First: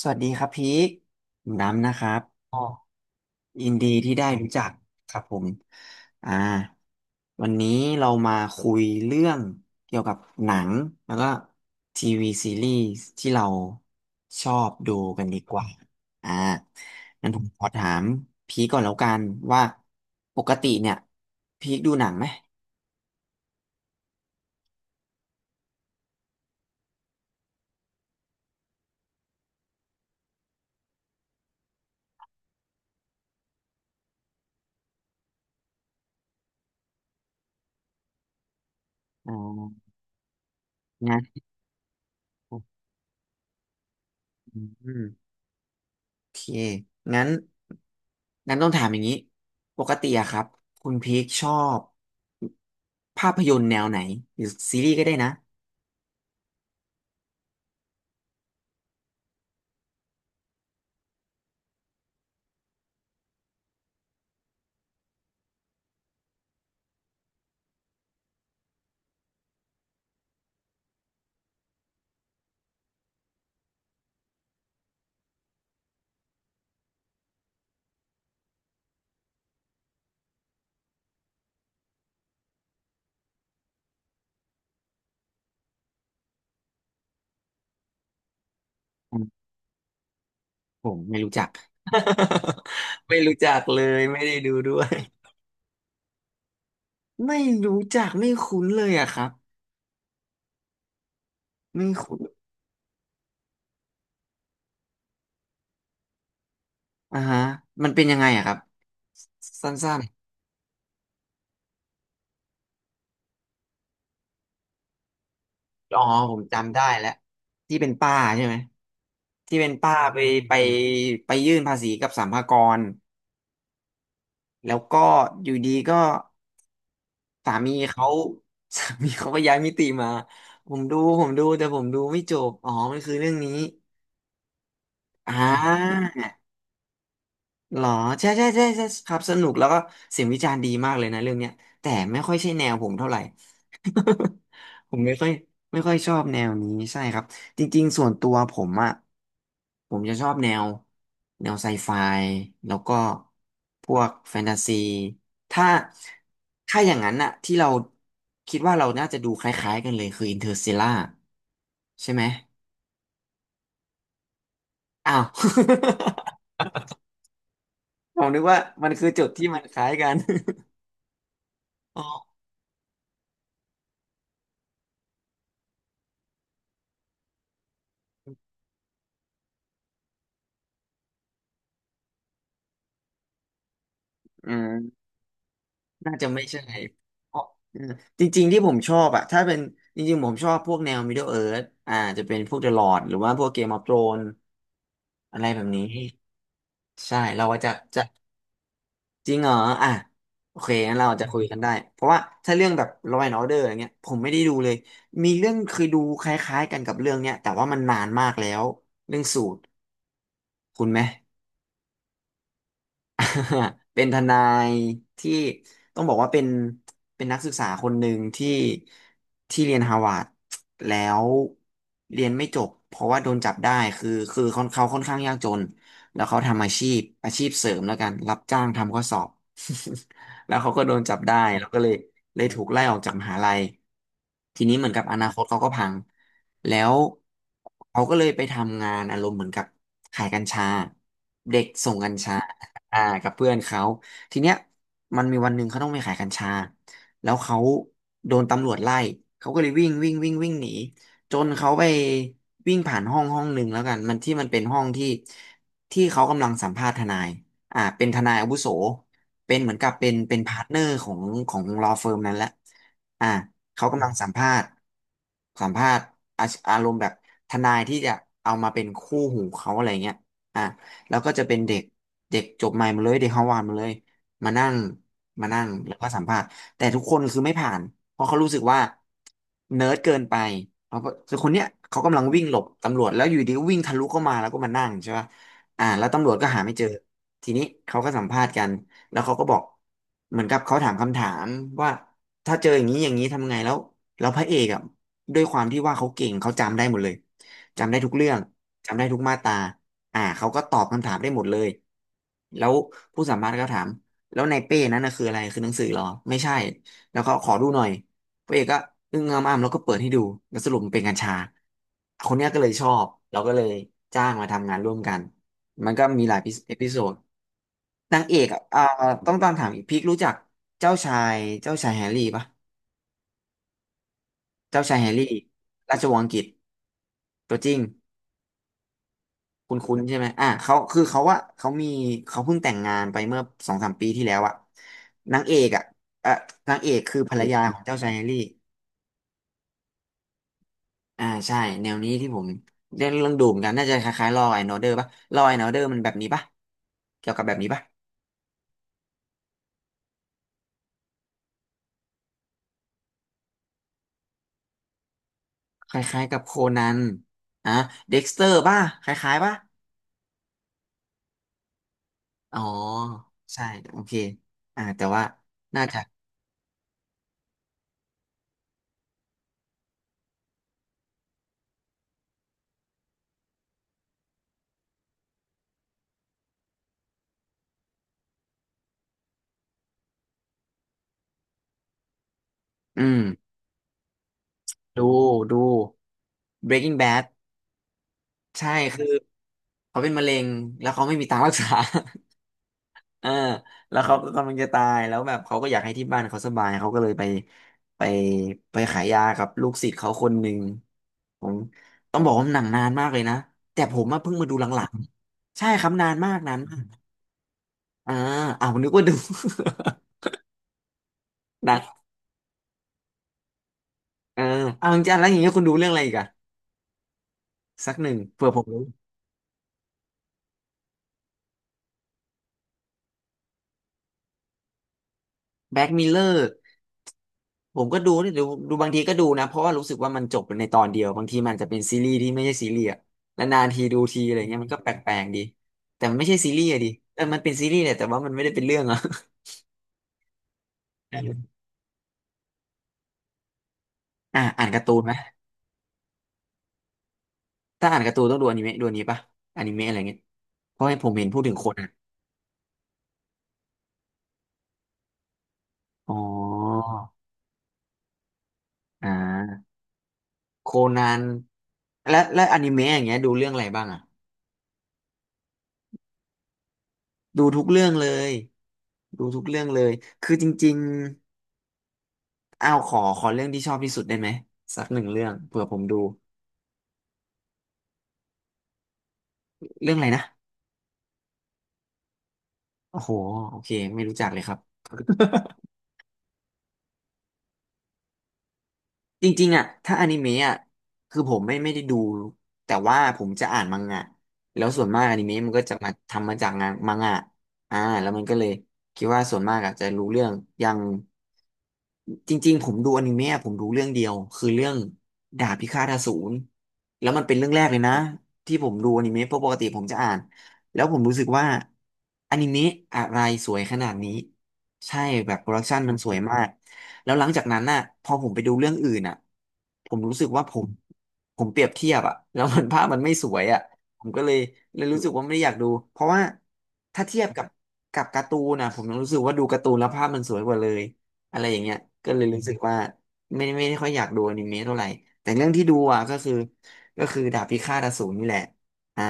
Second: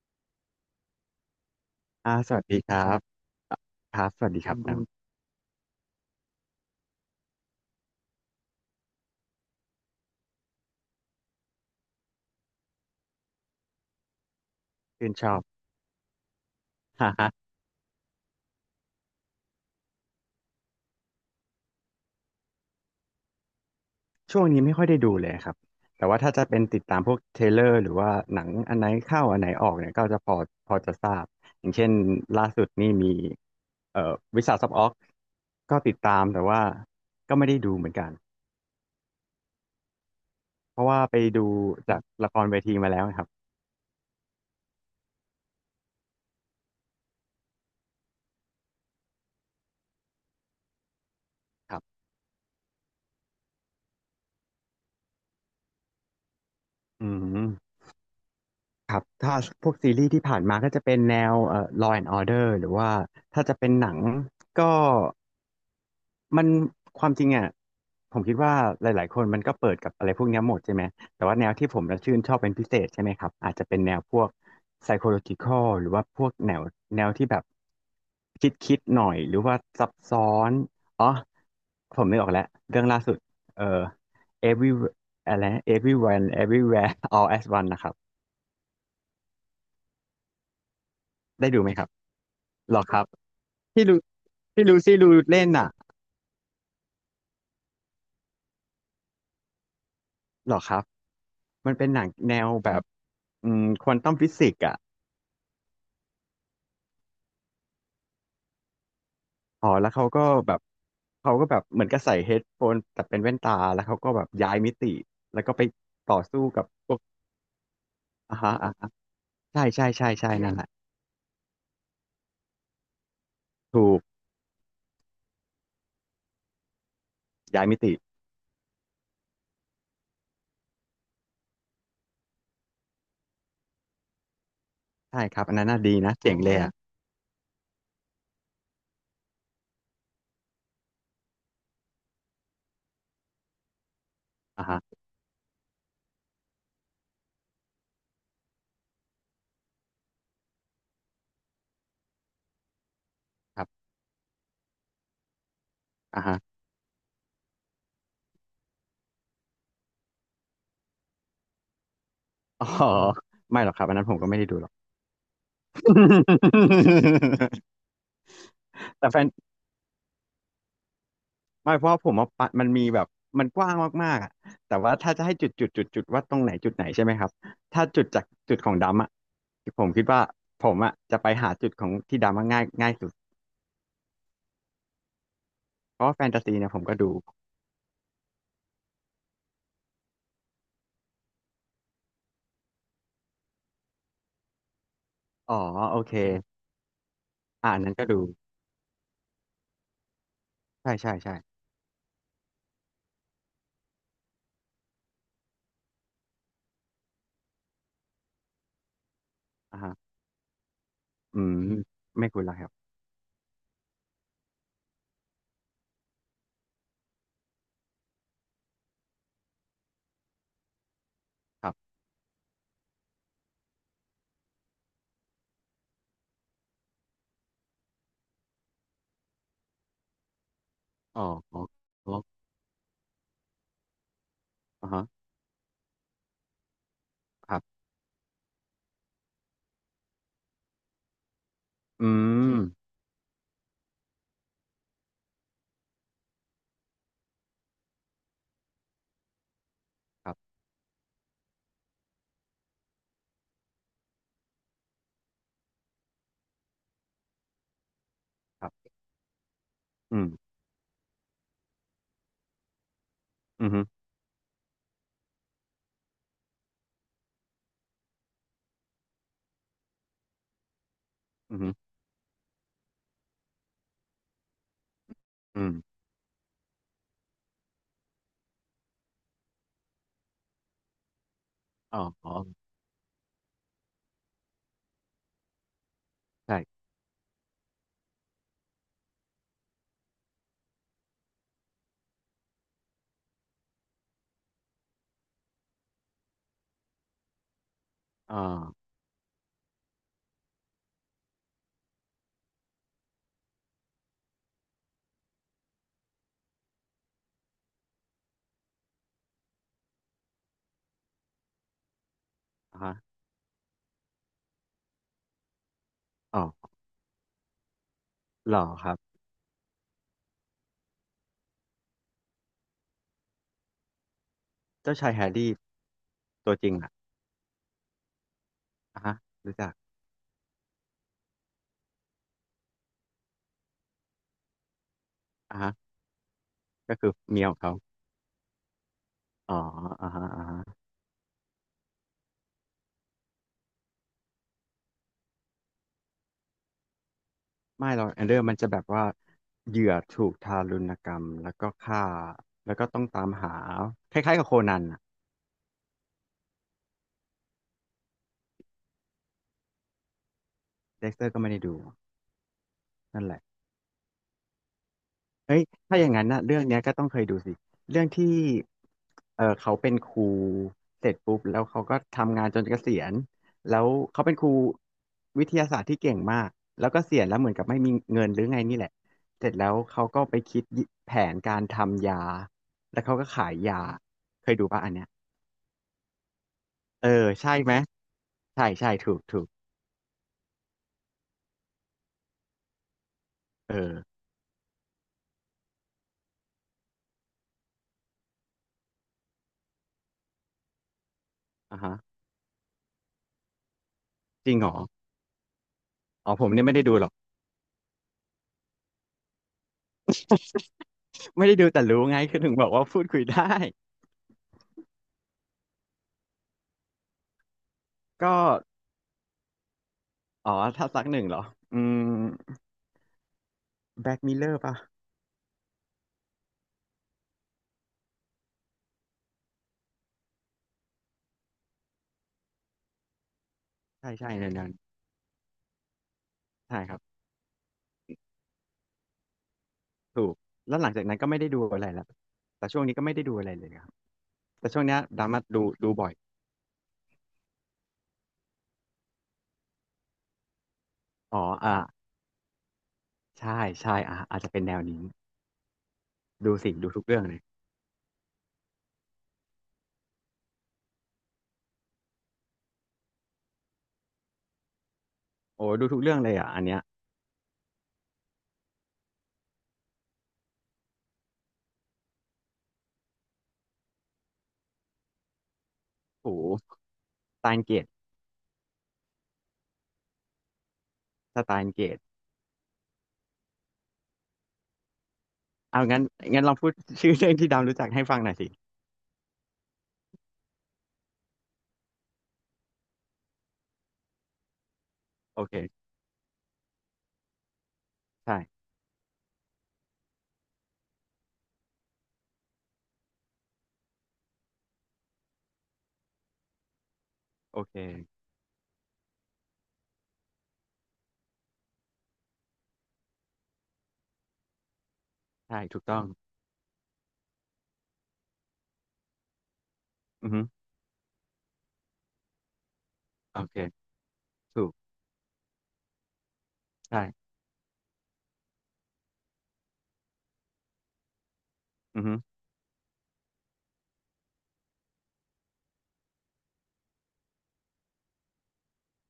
สวัสดีครับพีคผมด้ำนะครัอ่าบสวัสดีอ๋อครับอ่ะยินดีครับที่สได้วัสดีรู้ครับจักน้ครับผมอ่าวันนี้เรามาคุยเรื่องเกี่ยวกับหนังแล้วก็ทีวีซีรีส์ที่เราชอบดูำชื่นกัชนอดีบ กว่าอ่าฮ่างั้ฮะนผมขอถามพีคก่อนแล้วกันว่าปกติเนี่ยพีคดูหนังไหมช่วงนี้ไม่ค่อยได้ดูเลยครับแต่ว่าถ้าจะเป็นติดตามพวกเทรลเลอร์หรือว่าหนังอันไหนเข้าอันไหนออกเนี่ยก็จะพอพอจะทราบอย่างเช่นล่าสุดนี่มีวิสาสอออกก็ติดตามแต่ว่าก็ไม่ได้ดูเหมือนกันอ่าเพราะว่าไปนะดูจากละครเวทีมาแล้วนะครับม โอเค งั้น งั้นต้องถามอย่างนี้ ปกติอะครับคุณพีคชอครับบภาพยนตร์แนวไหนหรือซีรีส์ก็ได้นะอืมครับถ้าพวกซีรีส์ที่ผ่านมาก็จะเป็นแนวLaw and Order หรือว่าถ้าจะเป็นหนังก็ มันความจริงอ่ะผมคิดว่าหลายๆคนมันก็เปิดกับอะไรพวกเนี้ยหมดใช่ไหมแต่ว่าแนวที่ผมจะชื่นชอบเป็นพิเศษใช่ไหมครับอาจจะเป็นแนวพวก psychological หรือว่าพวกแนวแนวที่แบบคิดหน่อยหรือว่าซับซ้อนอ๋อผมนึกออกแล้วเรื่องล่าสุดเอ่อ every อะไร everyone everywhere all as one นะครับอืมผมไม่รู้จัก ได้ดูไหมครับหรอครับ ไม่รู้จักเลที่ลูยไม่ได้ดูที่ด้ลูวย ซี่ลูเล่นน่ะไม่รู้จักไม่คุ้นเลยอะครับหรอครับมันไม่เป็นหนังคุ้นแนวแบบอืมควอนตัมฟิสิกส์อ่ะ อ่าฮะมันเป็นยังไงอะครับอ๋อสั้แล้วนเขาก็แบบเขาก็แบบเหมือนกับใส่เฮดโฟนแต่เป็นแว่นตาแล้วเขาก็แบบย้ายมิติแล้วก็ไปๆอ๋อต่อผมสู้กับจำได้พวกแล้วที่เป็นป้าอ่าใช่ไหฮะมอ่าฮะที่ใช่เป็นใช่ป้าใช่ไปใช่นั่ไปนแหละไปยื่นภาษีกับสรรพากรถูกแล้วก็อยู่ดีก็ สาย้ายมีมิติเขา สามีเขาก็ย้ายมิติมาผมดูแต่ผมดูไม่จบอ๋อมันคือเรื่องนี้ใช่อ่ครับอันนั้นน่าดีนะเจ๋งา เลยอะหรอใช่ใช่ใช่ใช่ครับสนุกแล้วก็เสียงวิจารณ์ดีมากเลยนะเรื่องเนี้ยแต่ไม่ค่อยใช่แนวผมเท่าไหร่ อ่าฮะ ผมไม่ค่อยชอบแนวนี้ใช่ครับจริงๆส่วนตัวผมอ่ะผมจะชอบแนวไซไฟแล้วก็ครัพบวกแฟนตาซีถ้าอ่าฮะถ้าอย่างนั้นอ่ะที่เราคิดว่าเราน่าจะดูคล้ายๆกันเลยคืออินเ r อร์ส l ต r ล่าใช่ไหมอ๋อไม่หรอกครับอันนั้นผมก็ไม่ได้ดูหรอก อ้าว ผมนึกว่ามันคืแต่อแฟจุน ดที่มันคล้ายกัน ไม่เพ ราะอ๋อผมว่าปะมันมีแบบมันกว้างมากๆอ่ะแต่ว่าถ้าจะให้จุดว่าตรงไหนจุดไหนใช่ไหมครับถ้าจุดจากจุดของดำอ่ะผมคิดว่าผมอ่ะจะไปหาจุดของที่ดำอะง่ายง่ายสุดอืม เพราะน่าว่าแฟจะนตาไม่ซีใช่เนี่ยผมก็ดูเพราะเออจริงๆที่ผมชอบอะถ้าเป็นจริงๆผมชอบพวกแนว Middle Earth อ่าจะเป็นพวก The Lord หรือว่าพวก Game of Thrones อะไรอ๋อแบบนี้โอเคใช่เราอ่าจะอันนั้นจะก็ดูจริงเหรออ่ะโอเคใช่งั้นเราใช่จะคุยใช่กันได้เพราะว่าถ้าเรื่องแบบ Law and Order อย่างเงี้ยผมไม่ได้ดูเลยมีเรื่องเคยดูคล้ายๆกันกับเรื่องเนี้ยแต่ว่ามันนานมากแล้วเรื่องสูตรอ่าฮะคุณไหม อืมไม่คุยแล้วครับ เป็นทนายที่ต้องบอกว่าเป็นนักศึกษาคนหนึ่งที่เรียนฮาวาดแล้วครับเรียนไม่จบเพราะว่าโดนจับได้คือเขาค่อนข้างยากจนแล้วเขาทำอาชีพเสริมแล้วกันรับจ้างทำข้อสอบ แล้วเขาก็โดนจับอ๋อได้อ๋อแล้วก็เลยอ๋อเลยถูกไล่ออกจากมหาลัยทีนี้เหมือ่าอนกัฮะบอนาคตเขาก็พังแล้วครับเขาก็เลยไปทำงานอารมณ์เหมือนกับขายกัญชาเด็กส่งกัอืญชา มอ่ากับเพื่อนเขาทีเนี้ยมันมีวันหนึ่งเขาต้องไปขายกัญชาแล้วเขาโดนตำรวจไล่เขาก็เลยวิ่งวิ่งควิ่รังวิ่งบหนีจนเขาไปวิ่งผ่านห้องห้องหนึ่งแล้วกันมันที่มันเป็นห้องที่เขากำลังสัมภาษณ์ทนายอ่าเป็นทนายอาวุคโสรับเป็นเหมือนกับเป็นอืมเป็นพาร์ทเนอร์ของของลอเฟิร์มนั้นแหละอ่าอืมอฮึเขากำลังสัมภาษณ์อาอารมณ์แบบทนายที่จะเอามาเป็นคู่หูเขาอะไรเงี้ยอ่ะ แล้วก็จะเป็อืนมอฮึเด็กเด็กจบใหม่มาเลยเด็กฮาวาดมาเลยมานั่งมานั่อืงมแล้วก็สัมภาษณ์แต่ทุกคนคือไม่ผ่านเพราะเขารู้สึกว่าเนิร์ดเกินไปเขาก็คือคนเนี้ยอ๋อเขากำลังอ๋อวิ่งหลบตำรวจแล้วอยู่ดีก็วิ่งทะลุเข้ามาแล้วก็มานั่งใช่ป่ะอ่าแล้วตำรวจก็หาไม่เจใช่อทีนี้เขาก็สัมภาษณ์กันแล้วเขาก็บอกเหมือนกับเขาถามคำถามว่าถ้าเจออย่างนี้อย่างนี้ทำไงแล้วแล้วพระเอกอ่ะด้วยความที่ว่าเขาเก่งเขาจำได้หมดเลยจำได้ทุกเรื่ออ๋องจำได้ทุกมาตรา อ่าเขาก็ตอบคำถามได้หมดเลยแล้วผู้สัมภาษณ์ก็ถามแล้วในเป้นั้นนะคืออะไรคือหนังสือเหรอไม่ใช่แล้วก็ขอดูหน่อยพระเอกก็อึ้งงำอ้ำแล้วก็เปิดให้ดูแล้วสรุปมันเป็นกัญชาคนเนี้ยก็เลยอ่าชอฮะบเราก็เลยจ้างมาทำงานร่วมกันมันก็มีหลาอ๋ยอเอพิโซดนางเอกหอ่ะล่ออ่าครับต้องตามถามอีกพีครู้จักเจ้าชายแฮร์รี่ปะเจ้าชาเจ้ายแฮชายร์แฮรี่ร์รี่ ราชวงศ์อังกฤษตัวจริงอ่ะตัวจริง อ่ะฮะรู้จัคุกณคุณใช่ไหมอ่ะเขาคือเขาว่าเขามีเขาเพิ่งแต่งงานไปเมื่อสองสามปีที่แล้วอะนางเออ่ะกฮะอะเอ่อนางเอก็กคือคือภรรเมียขอยางเขาของเจ้าชายแฮร์รี่อ๋ออ่ะฮะอ่ะฮะอ่าใช่ แนวนี้ที่ผมเรื่องดูเหมอนกัน น่าจะคล้ายๆลอว์แอนด์อเดอร์ป่ะลอว์แอนด์อเดอร์มันแบบนี้ป่ะเกี่ยวกับแบบนี้ป่ะ ไม่หรอกแอนเดอร์มันจะแบบว่าเหยื่อถูกทารุณกรรมแล้วก็ฆ่าแล้วก็ต้องตามหาคล้ายๆกับโคนันอ่ะคล้ายๆกับโคนันอ่ะเด็กสเตอร์ป่ะ คล้ายๆป่ะ เด็กเตอร์ก็ไม่ได้ดูอ๋อ นั่นแหละ ใช่ โอเคอ่าแต่ว่า เฮ้ยน่าถ้าจะอย่างนั้นนะเรื่องเนี้ยก็ต้องเคยดูสิเรื่องที่เออเขาเป็นครูเสร็จปุ๊บแล้วเขาก็ทำงานจนเกษียณแล้วเขาเป็นครูวิทยาศาสตร์ที่เก่งมากแล้วก็เสียณแล้วเหมือนกับไม่มีเงินหรือไงนี่แหละเสร็จแล้วเขาก็ไปคิดแผนการทำยา อืแล้วเขามก็ขายยาเคยดูป่ะอันเนี้ดู ยดู Breaking เออ Bad ใช่ไหมใช่ใช่ ใช่คือ ถูกถูกเขาเป็นมะเร็งแล้วเขาไม่มีตังค์รักษา เออเออแล้วเขาก็กำลังจะตายแล้วแบบเขาก็อยากให้ที่บ้านเขาสบายเขาก็เลยไปไปขายยากับลูกศิษย์เขาคนหนึ่งผมอ่ะฮะต้องบอกว่าหนังนานมากเลยนะแต่ผมเพิ่งมาจริดูงหเหรอลังๆใช่ครับนานอ๋มาอกผมนานเนี่ยไม่มาได้กดูหรอก อ่าเอาวนึกว่าดู ไม่ได้ ดูหนัแต่งรู้ไงคือถึงบอกว่าพูดคุยได้เออเอาจริงๆแล้วอย่างเงี้ยคุณดูเรื่องอะไรอีกอะสักหนึ่งก็ เผื่อผมรู้อ๋อ ถ้าซักหนึ่งเหรออืมแบ็กมิลเลอร์ป่ะ แบ็กมิเลอร์ ผมก็ดูนี่ดูบางทีก็ดูนะเพราะว่ารู้สึกว่ามันจบในตอนเดียวบางทีมันอาจจะเป็นซีรีส์ที่ไม่ใช่ซีรีส์อะแล้วนานทีดูใช่ทีใช่อะไรในเงี้ยนั้มันนก็แปลกๆดีแต่มันไม่ใช่ซีรีส์อะใช่ดิครับเออมันเป็นซีรีส์แหละแต่ว่ามันไม่ได้เป็นเรื่องอะ ถูกแล้วหลังจาก นั้อืนก็ไม่ได้มดูอะไรแล้วแต่ช่วงนี้ก็ไม่ได้ดูอะไรเลยครับ อ่าอ่าแต่นช่กาวร์งตูเนี้ยนไหมดราม่าดูดูบ่อย ถ้าอ่านการ์ตูนต้องดูอนิเมะดูอันนี้ปะอนิเมะอะไรเงี้ยเพราะให้ผมเห็นอ๋พูอดถึงคอ่านอ่ะใช่ใช่อ่าอาจจะเป็นแนวนี้อ๋ดูสิอดูทุกเรื่องเลยอ่าโคนันและอนิเมะอย่างเงี้ยดูเรื่องอะไรบ้างอะโอ้ดูทุกเรื่องเลยอ่ะอันเนี้ยดูทุกเรื่องเลยดูทุกเรื่องเลยคือจริง อ้าวขอเรื่องที่ชอบที่สุดได้ไหมสักหนึ่งเรื่องเผื่อผมดูโหสไตน์เกตเรื่องอะไรนะสไตน์เกตโอ้โหโอเคไม่รู้จักเลยครับ เอางั้นงั้นลองพูด ชื่อเรื่องที่ดาวรู้จักให้ฟังหน่อยสิจริงๆอ่ะถ้าอนิเมะอ่ะคือผมไม่ได้ดูแต่ว่าผมจะอ่านมังงะแล้วส่วนมากอนิเมะโอมันก็จะเคมาทำมาจากงานมังงะอ่าแล้วมันก็ใช่เลยคิดว่าส่วนมากอ่ะจะรู้เรื่องอย่างจริงๆผมดูอนิเมะผมดูเรื่องเดียวคือเรื่องดาบพิฆาตอสูรแล้วมันเป็นเรื่องโอแรกเคเลยนะที่ผมดูอนิเมะเพราะปกติผมจะอ่านแล้วผมรู้สึกว่าอนิเมะอะไรสวยขนาดนี้ใช่แบบโปรใช่ดักชัถูนกมันต้องสวยมาก แล้วหลังจากนั้นน่ะพอผมไปดูเรื่องอื่นน่ะผมรู้สึกอือฮึว่าผมเปรียบเทียบอะแล้ว มันภาพมันไม่สวโอยเคอะผมก็เลยถูกเลยรู้สึกว่าไม่ได้อยากดูเพราะว่าถ้าเทียบใช่กับการ์ตูนนะผมรู้สึกว่าดูการ์ตูนแล้วภาพมันสวยกว่าเลยอะไรอย่างเงี้ยอือก็ฮึเลยรู้สึกว่าไม่ได้ค่อยอยากดูอนิเมะเท่าไหร่แต่เรื่องที่ดูอ่ะก็คือดาบพิฆาตอสูรนี่แหละอ่า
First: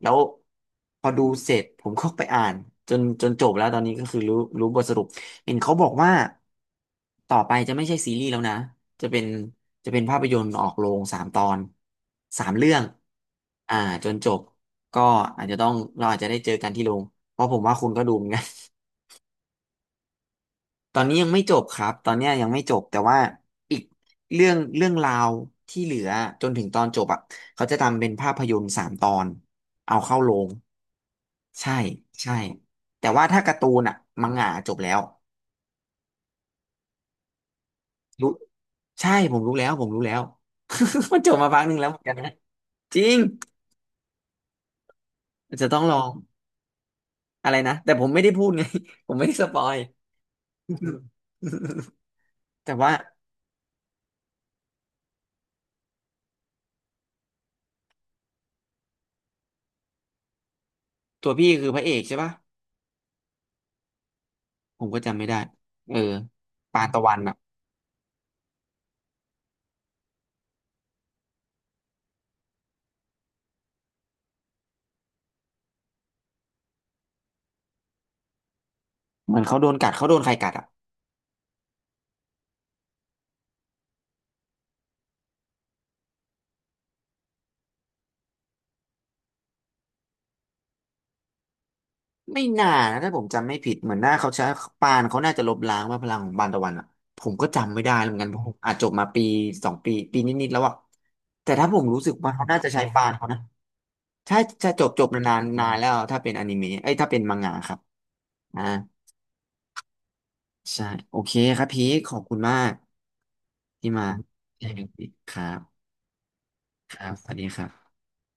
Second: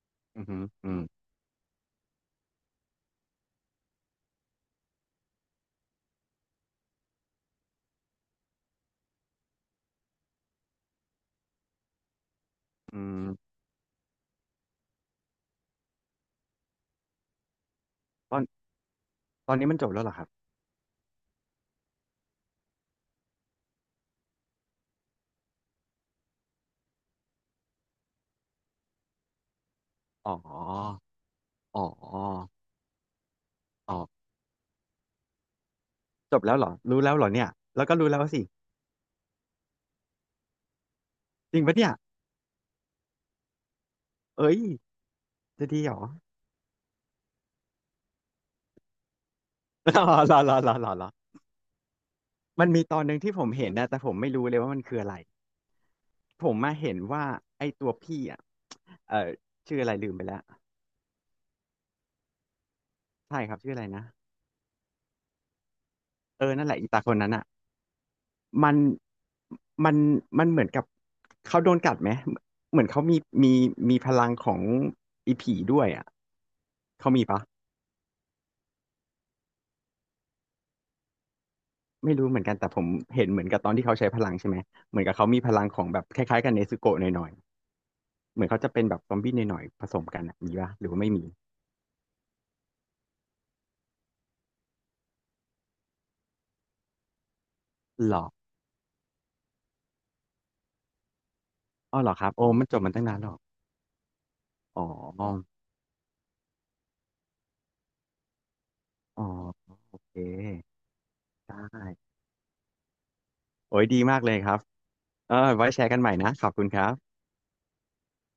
แล้วอือฮึอืพมอดูเสร็จผมก็ไปอ่านจนจบแล้วตอนนี้ก็คือรู้บทสรุป เห็นเขาบอกว่าต่อไปจะไม่ใช่ซีรีส์แล้วนะจะเป็นจะเป็นภาพยนตร์ออกโรงสามตอนสามเรื่องอืมอ่าจนจบก็อาจจะต้องเราอาจจะได้เจอกันที่โรงเพราะผมว่าคุณก็ดูเหมือนตอกันน ตอนนี้มันจบแล้วเหรอครับ ตอนนี้ยังไม่จบครับตอนเนี้ยยังไม่จบแต่ว่าอีกเรื่องราวที่เหลือจนถึงตอนจบอ่ะเขาจะทำเป็นภาพยนตร์สามตอนเอาเข้าโรอ๋งอใช่อ๋อใช่แต่ว่าถ้าการ์ตูนอ๋อ่ะอมังงะจบแล้ว จบแล้วเหรอรู้แล้วเหรอเนี่ยแล้วก็รู้แล้วสิใช่ผมรู้แล้ว มันจบมาจพัริงกหปะนึ่งแล้เนี่วยเหมือนกันนะจริงเอ้ยอาจจะจะต้อดีงเหลรออ ง อะไรนะแต่ผมไม่ได้พูดไง ผมไม่ได้สปอย รอรอ มันแต่มีว่าตอนหนึ่งที่ผมเห็นนะแต่ผมไม่รู้เลยว่ามันคืออะไร ผมมาเห็นว่าไอ้ตัวพี่อ่ะเออชื่ออะไรลืมไปแล้วตัวพี่คือพระเอกใช่ปะใช่ครับชื่ออะไรนะผมก็จำไม่ได้เออเออนั่นแหละปาอีนตาตะควันนนั้นอ่ะอ่ะมันมันมันเหมือนกับเขาโดนกัดไหมเหมือนเขามีมีมีพลังของอีผีด้วยอ่ะเขามีปะ เหมือนเขาโดนกัดเขาโดนใครกัดอ่ะไม่รู้เหมือนกันแต่ผมเห็นเหมือนกับตอนที่เขาใช้พลังใช่ไหมเหมือนกับเขามีพลังของแบบคล้ายๆกับเนซึโกะหน่อยๆเหมือนเขาจะเป็นแบบซอมบี้หน่อยๆผสมกันอะมีปะหรือว่าไม่มีไม่น่านะถ้าผมจำไม่ผิดเหมือนหน้าเขาใช้ปานเขาน่าจะลบล้างว่าพลังของปานตะวันอ่ะผมก็จำไม่ได้เหหมืรอนกัอนผมอาจจบมาปีสองปีนิดๆแล้วอ่ะแต่ถ้าผมอ้อรู้เหสึรกอครัว่าบเขาโอ้น่ามันจะจใช้บมันตั้ปางนนานเขาหรอนะ ถ้าจะอ๋อจบจบนานๆนานแล้วถ้าเป็นอนิเมะเอ้ยถ้าเป็นมังงะครับอ่าอ๋อโอเคใช่โอเคได้ครับพีคขอบคุณมากโอ้ยที่ดีมามากเลยครับแชร์กันคเอรัอไว้แชบร์กันใหม่นะขอบคุณครัคบรับสวัสดีครับ